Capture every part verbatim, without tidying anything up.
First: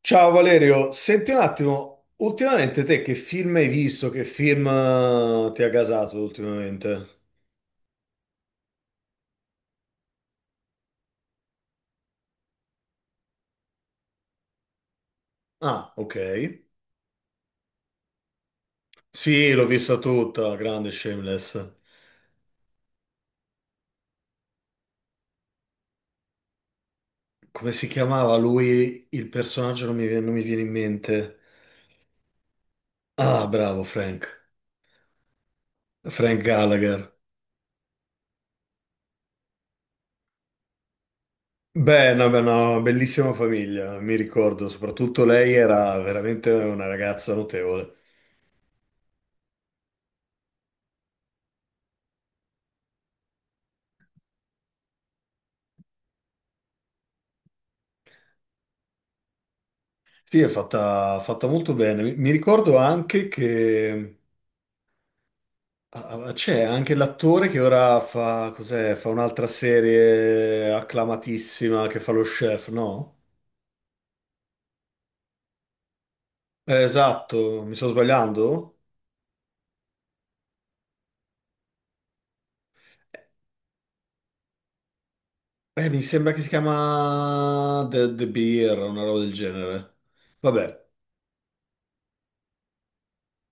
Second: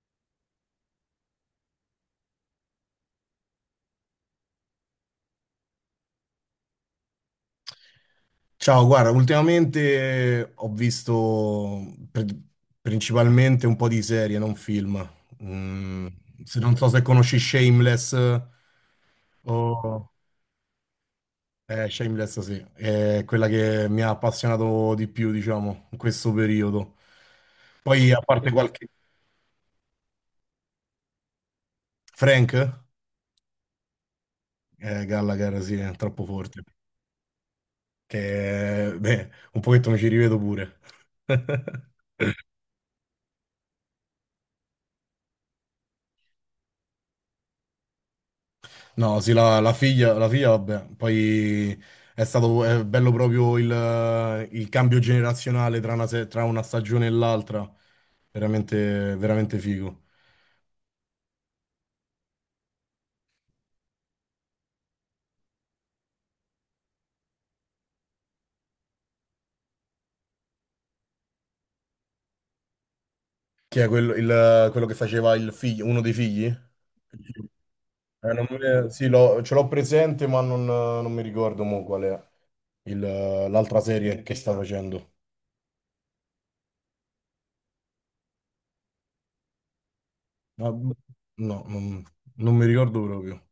Ciao Valerio, senti un attimo, ultimamente te che film hai visto? Che film eh, ti ha gasato ultimamente? Ciao, guarda, ultimamente eh, ho visto pri- principalmente un po' di serie, non film. Ah, Mm, ok. se non so se conosci Shameless. eh, Sì, l'ho vista o... tutta, grande Shameless. eh, Shameless sì, è quella che mi ha appassionato di più, diciamo, in questo periodo. Come si Poi, a chiamava parte qualche... lui? Il personaggio non mi viene, non mi viene in mente. Frank? Ah, bravo Frank. Eh, Gallagher, sì, è troppo Frank forte. Gallagher. Che, beh, un pochetto mi ci rivedo pure. Beh, no, beh, no, bellissima famiglia, mi ricordo. Soprattutto lei era veramente una ragazza notevole. No, sì, la, la figlia, la figlia, vabbè, poi è stato è bello proprio il, il cambio generazionale tra una, se- tra una stagione e l'altra, veramente, veramente figo. Sì, è fatta, fatta molto bene. Mi mi ricordo anche che ah, ah, c'è anche l'attore che ora fa, cos'è, fa un'altra serie acclamatissima che fa lo chef, no? Chi è quello, il- quello che faceva il figlio, uno dei figli? Eh, Eh, esatto, mi sto non sbagliando? me- Sì, l'ho- ce l'ho presente, ma non, non mi ricordo mo qual è il- l'altra serie che sta facendo. Eh, mi sembra che si chiama The, The Beer, una roba del genere. Ma- Vabbè, No, non, non mi ricordo proprio.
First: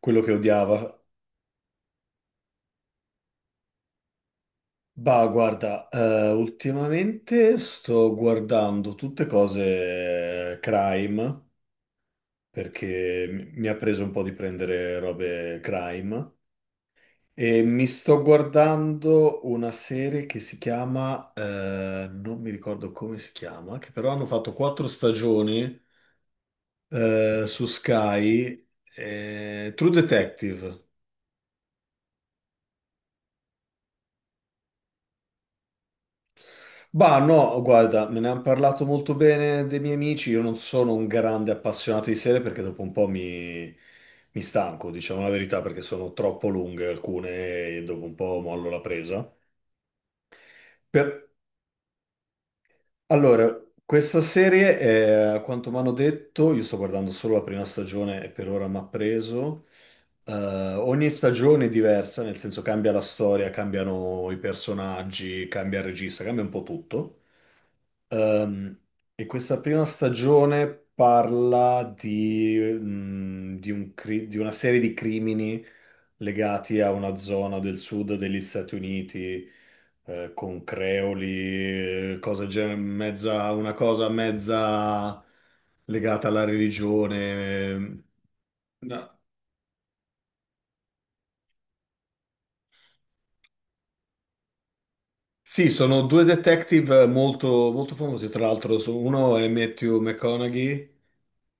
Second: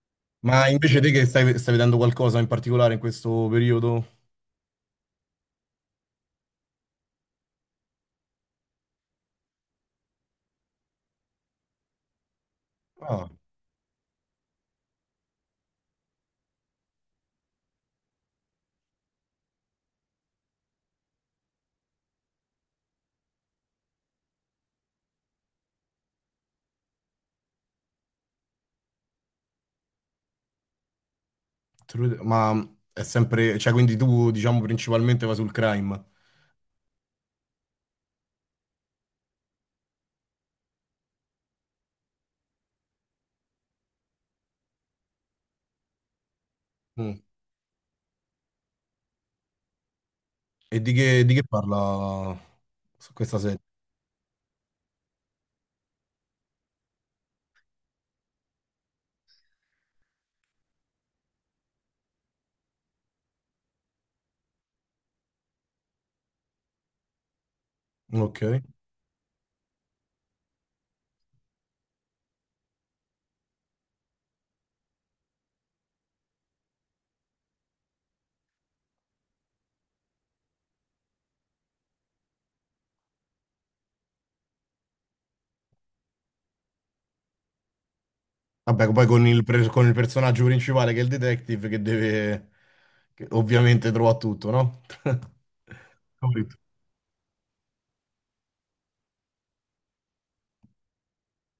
quello che Ma invece odiava. te che stai, stai vedendo qualcosa in particolare in questo periodo? Bah, guarda, eh, ultimamente sto guardando tutte cose crime, perché mi mi ha preso un po' di prendere robe crime. E mi sto guardando una serie che si chiama, eh, non mi ricordo come si chiama, che però hanno fatto quattro stagioni eh, su Sky, eh, True Detective. True- Ma è sempre, cioè quindi tu diciamo principalmente va sul crime. Bah, no, guarda, me ne hanno parlato molto bene dei miei amici. Io non sono un grande appassionato di serie perché dopo un po' mi, mi stanco, diciamo la verità, perché sono troppo lunghe Mm. alcune e dopo un po' mollo la presa. E di che, Per- di che parla su questa Allora, serie? questa serie, è, a quanto mi hanno detto, io sto guardando solo la prima stagione e per ora mi ha preso. Eh, ogni stagione è diversa, nel senso cambia la storia, cambiano i personaggi, cambia il regista, cambia un po' tutto. Ok. Ehm, e questa prima stagione parla di, mm, di un cri- di una serie di crimini legati a una zona del sud degli Stati Uniti, eh, con creoli, eh, cose gen- mezza, una cosa mezza legata alla religione. Vabbè, poi No. con il, pre- con il personaggio principale che è il detective che deve, che ovviamente trova tutto, no? Sì, sono due Capito. detective molto, molto famosi, tra l'altro, so- uno è Matthew McConaughey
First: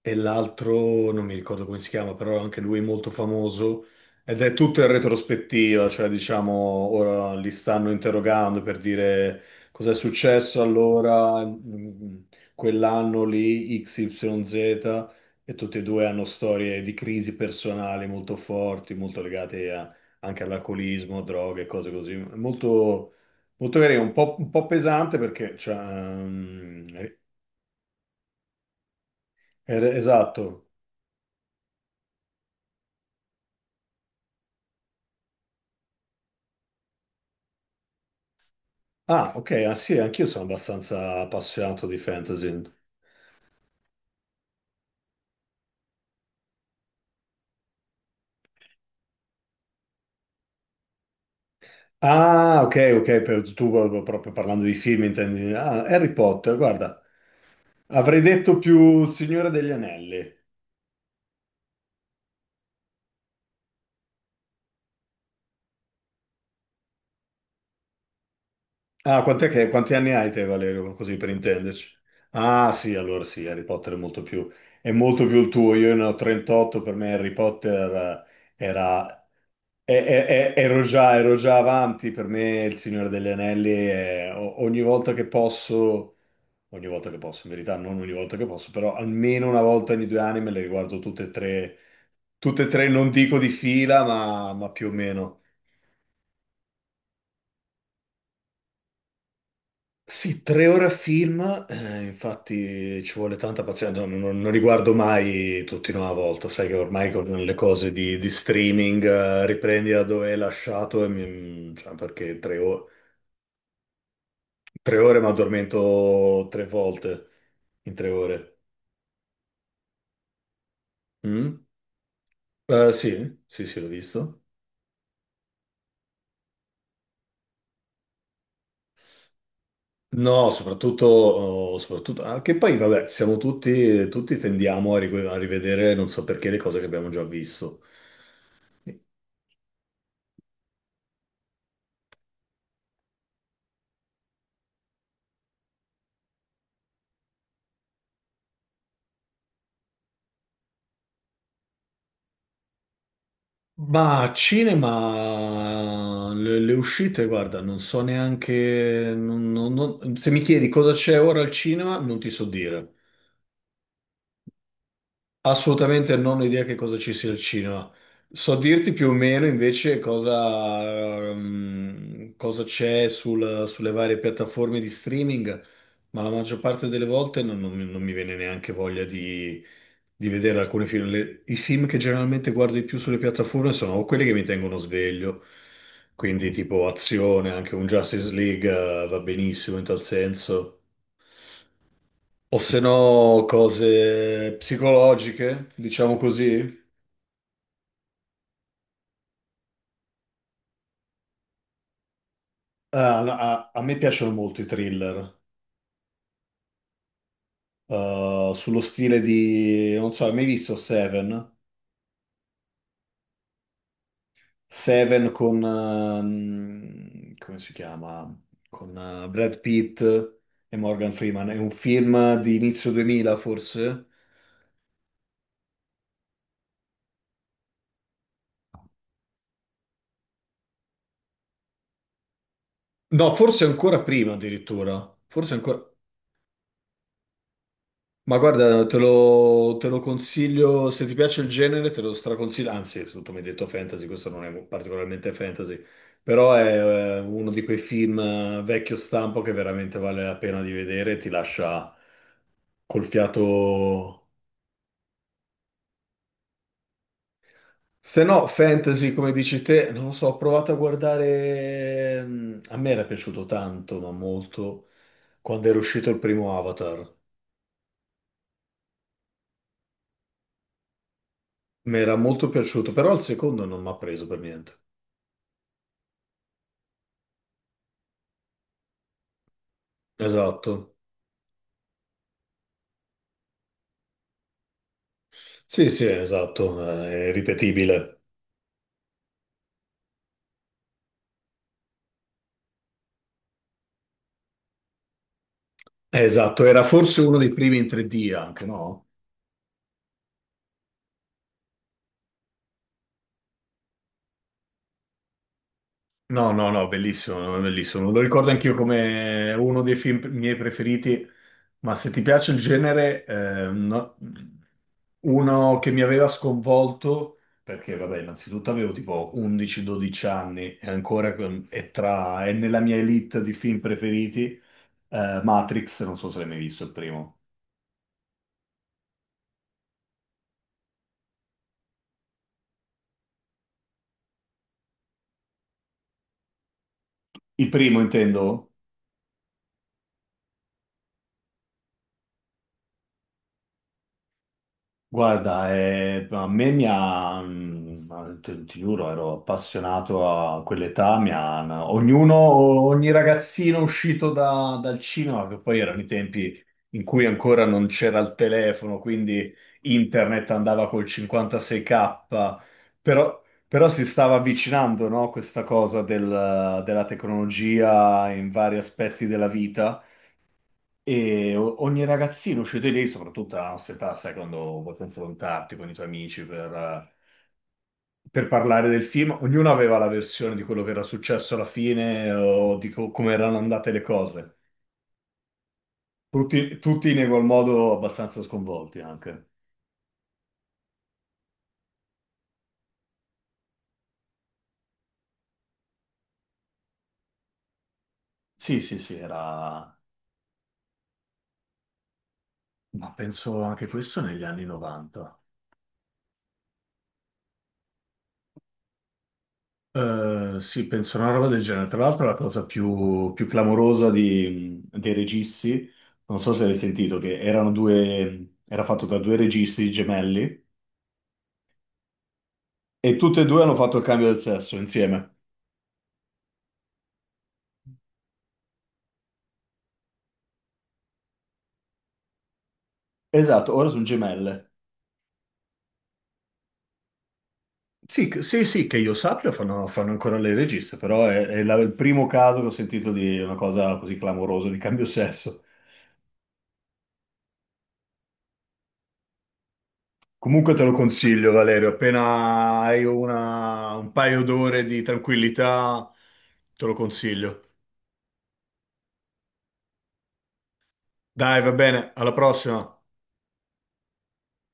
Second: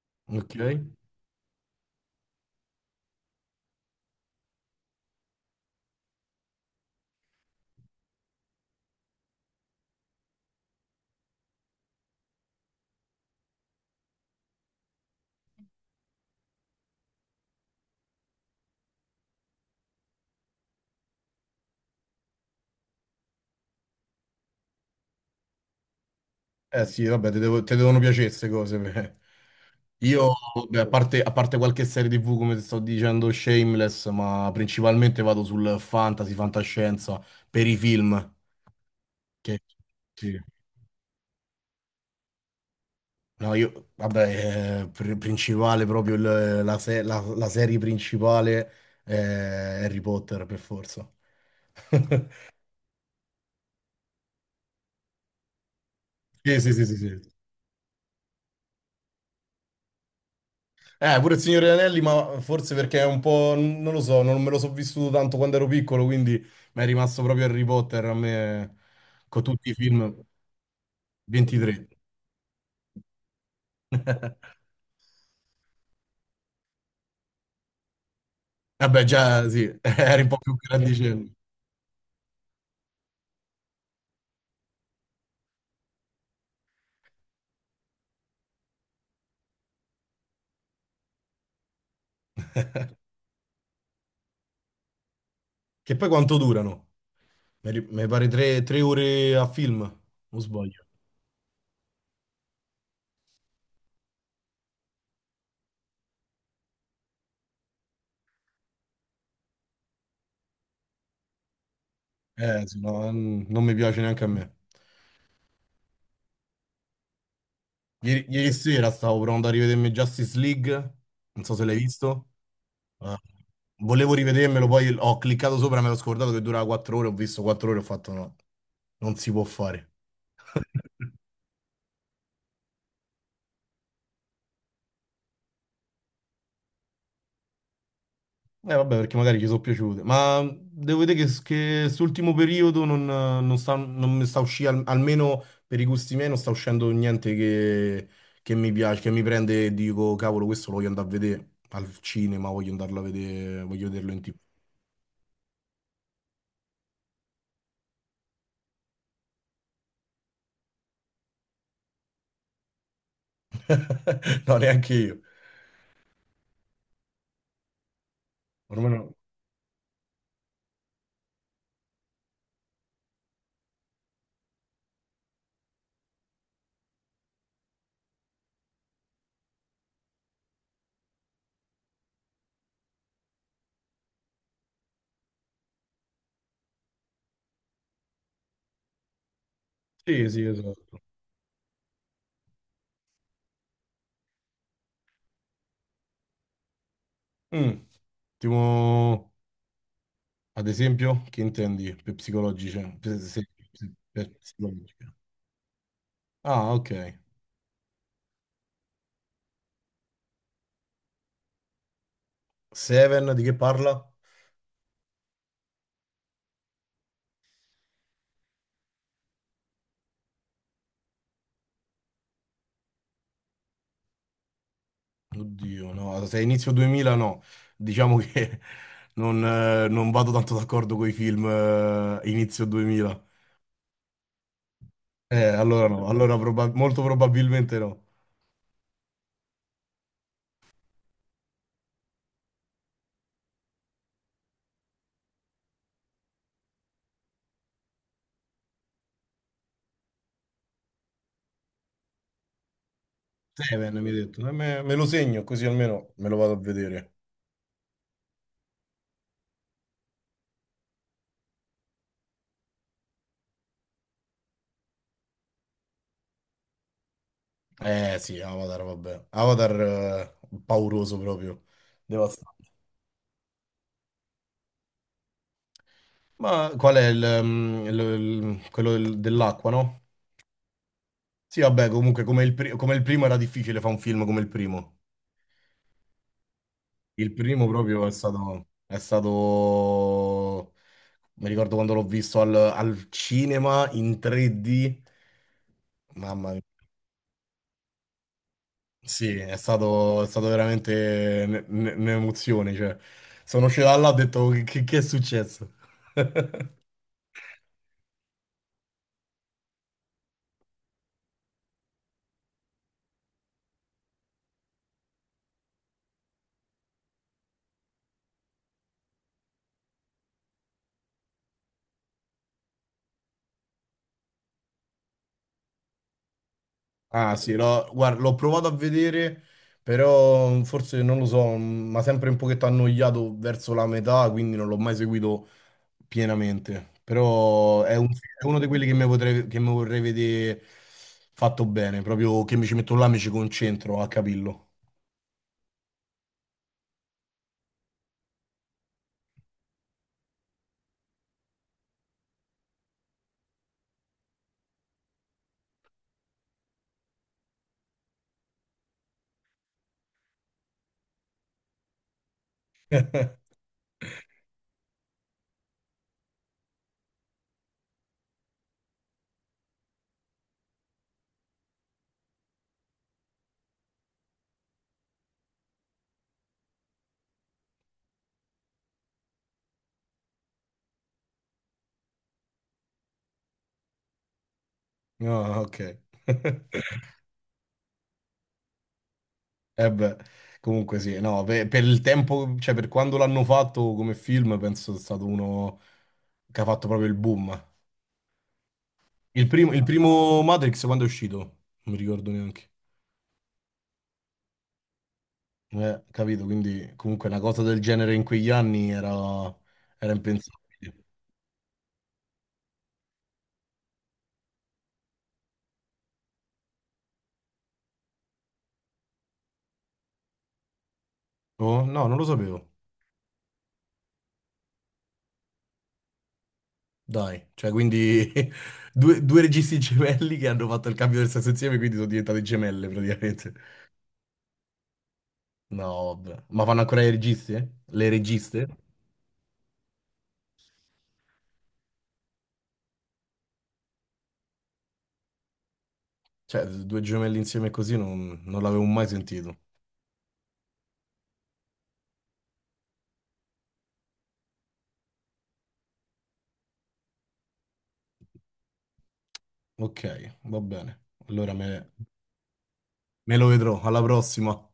e Ok. l'altro non mi ricordo come si chiama, però anche lui è molto famoso ed è tutto in retrospettiva, cioè diciamo ora li stanno interrogando per dire cos'è successo allora mh, quell'anno lì X Y Z e tutti e due hanno storie di crisi personali molto forti, molto legate a- anche all'alcolismo, droghe, cose così, molto molto carino, un po', un po' pesante perché, cioè, Eh mm, sì, è- vabbè, ti devo- ti devono piacere queste cose. Beh. è- Io, esatto. beh, a parte, a parte qualche serie T V, come ti sto dicendo, Shameless, ma principalmente vado sul fantasy, fantascienza, per i film. Ah, ok, Che- ah sì, anch'io sì. sono abbastanza appassionato di fantasy. No, io, vabbè, eh, pr- principale proprio il- la, se- la- la serie principale è Harry Potter, per forza. Ah, ok, ok, per- tu proprio proprio parlando di film intendi. Ah, Harry Potter, Sì, sì, sì, sì, guarda, sì. avrei detto più Signore degli Anelli. Eh, pure il Signore degli Anelli, ma forse perché è un po', n- non lo so, non me lo so vissuto tanto quando ero piccolo, quindi mi è rimasto proprio Harry Potter a me Ah, con quant'è che- tutti i quanti anni film. hai te, Valerio, così per ventitré. intenderci? Ah, sì, allora sì, Harry Potter è molto più, è molto più il tuo. Io ne ho trentotto, per me Harry Potter eh, Vabbè, era... già sì, e- eri e- un po' e- più Ero già, grandicello. ero già avanti, per me il Signore degli Anelli è o- ogni volta che posso... ogni volta che posso, in verità non ogni volta che posso, però almeno una volta ogni due anni me le riguardo tutte e tre, tutte e tre non dico di fila, ma, ma più o meno. Che poi quanto durano? Mi ri- mi pare tre, tre ore a film, o Sì, tre ore sbaglio? a film, eh, infatti ci vuole tanta pazienza, non, non- non li guardo mai tutti in una volta, sai che ormai con le cose di, di streaming eh, riprendi da dove hai lasciato, e mi- cioè, perché tre Eh, sì, o- no, mm, non mi piace neanche a me. tre ore mi addormento tre volte in tre Ieri, ieri ore. sera stavo provando a rivedermi Justice League, non so Mm? se l'hai visto. Eh, Eh, Sì, sì, sì, l'ho Volevo visto. rivedermelo, poi ho cliccato sopra, me l'ho scordato che durava quattro ore, ho visto quattro ore, ho fatto no, non si può fare. No, soprattutto, oh, soprattutto anche poi, vabbè, siamo tutti, tutti tendiamo a rive- a rivedere, non so perché, le cose che abbiamo già visto. Eh vabbè, perché magari ci sono piaciute, ma devo vedere che, che quest'ultimo periodo non, non sta, non mi sta uscendo, almeno per i gusti miei, non sta uscendo niente che, che mi piace, che mi prende e dico, cavolo, questo lo voglio andare a vedere al cinema, voglio andarlo a vedere, voglio vederlo in Ma T V. cinema, le, le uscite, guarda, non so neanche, non- non- non- se mi chiedi cosa c'è ora al cinema, non ti so dire. No, neanche io. Assolutamente non ho idea che cosa ci sia il cinema. So Ormai dirti più o no. meno invece cosa, ehm, cosa c'è sul- sulle varie piattaforme di streaming, ma la maggior parte delle volte non, non mi non mi viene neanche voglia di, di vedere alcuni film. Le- I film che generalmente guardo di più sulle piattaforme sono o quelli che mi tengono sveglio, quindi tipo azione, anche un Justice League, eh, va benissimo in tal Sì, sì, senso. esatto. O se no, cose psicologiche, diciamo così. Mm, Tipo, ad esempio, che intendi per psicologica? Eh, Per, se- a, a me piacciono Per molto i psicologica. thriller, Ah, ok. eh, sullo stile di, non so, hai mai visto Seven? Seven di che parla? Seven con, ehm, come si chiama? Con eh, Brad Pitt e Morgan Freeman. È un film di inizio duemila, forse? Oddio, no, se è inizio duemila no. Diciamo che non, eh, non vado tanto d'accordo con i film eh, inizio duemila. No, forse ancora prima addirittura. Eh, Forse ancora. Allora no, allora proba- molto probabilmente no. Ma guarda, te lo, te lo consiglio, se ti piace il genere, te lo straconsiglio, anzi, tu mi hai detto fantasy, questo non è particolarmente fantasy, però è eh, uno di quei film eh, vecchio stampo che veramente vale la pena di vedere, ti lascia col Seven mi hai fiato... detto. Eh, me, me lo segno così almeno me lo vado a vedere. Se no, fantasy, come dici te, non lo so, ho provato a guardare... mm, A me era piaciuto tanto, ma molto, quando era uscito il primo Avatar. Eh sì, Avatar, vabbè. Avatar eh, pauroso proprio, Mi era molto devastante. piaciuto, però il secondo non mi ha preso per niente. Ma qual è il, mm, il- il- quello del- dell'acqua, no? Esatto. Sì, vabbè, comunque come il, pri- come il primo era difficile fare un film come il primo. Sì, sì, esatto, eh, è Il primo proprio è ripetibile. stato. È stato. Mi ricordo quando l'ho visto al, al cinema in tre di. Eh, Mamma mia. Esatto, era forse uno dei primi in tre D anche, no? Sì, è stato, è stato veramente ne- ne- un'emozione, cioè. Sono uscito da là e ho detto che, che che è successo? No, no, no, bellissimo, no, bellissimo. Lo ricordo anch'io come uno dei film miei preferiti, ma se ti piace il genere, eh, no- uno che mi aveva sconvolto, perché vabbè, innanzitutto avevo tipo undici dodici anni e ancora con- è, tra, è nella mia elite di film preferiti, eh, Matrix, non so se l'hai mai visto il Ah primo. sì, l'ho guarda, l'ho provato a vedere, però forse non lo so, mi ha sempre un pochetto annoiato verso la metà, quindi non l'ho mai seguito pienamente. Il Però è, primo un- è uno di intendo? quelli che mi potrei- che mi vorrei vedere fatto bene, proprio che mi ci metto là, mi ci concentro a capirlo. Guarda, eh, a me mi ha, mm, ti, ti giuro, ero appassionato a quell'età, mi ha- ognuno, ogni ragazzino uscito da- dal cinema, che poi erano i tempi in cui ancora non c'era il telefono, quindi internet andava col cinquantasei K, però, però si stava avvicinando, no, questa cosa del- della tecnologia in vari aspetti della vita. E o- ogni ragazzino, cioè te lì, soprattutto alla nostra età, sai, quando vuoi confrontarti con i tuoi amici per, per parlare del film, ognuno aveva la versione di quello che era successo alla fine o di co- come erano andate le cose. No, ok. Tutti, tutti in quel modo abbastanza sconvolti anche. Eh beh, comunque sì, no, per, per il tempo, cioè per quando l'hanno fatto come film, penso sia stato uno che ha fatto proprio il boom. Sì, sì, sì, Il primo, il era... primo Matrix quando è uscito? Non mi ricordo neanche. Ma penso anche questo negli anni novanta. Eh, capito, quindi comunque una cosa del genere in quegli anni era, era Eh, sì, impensabile. penso una roba del genere. Tra l'altro, la cosa più, più clamorosa di- dei registi, non so se l'hai sentito, che erano due, era fatto da due registi gemelli Oh, no, non lo sapevo. e tutte e due hanno fatto il cambio del sesso insieme. Dai, cioè quindi due, due registi gemelli che hanno fatto il cambio del sesso insieme, quindi sono diventate gemelle praticamente. Esatto, ora sono gemelle. No, vabbè. Ma fanno ancora i registi? Eh? Le Sì, che- sì, registe? sì, che io sappia, fanno, fanno ancora le registe, però è, è la- il primo caso che ho sentito di una cosa così clamorosa di cambio sesso. Cioè, due gemelli insieme così non, non l'avevo mai sentito. Comunque te lo consiglio, Valerio, appena hai una- un paio d'ore di tranquillità, te lo consiglio. Ok, va bene. Allora Dai, va me bene, alla prossima. me lo vedrò. Alla prossima.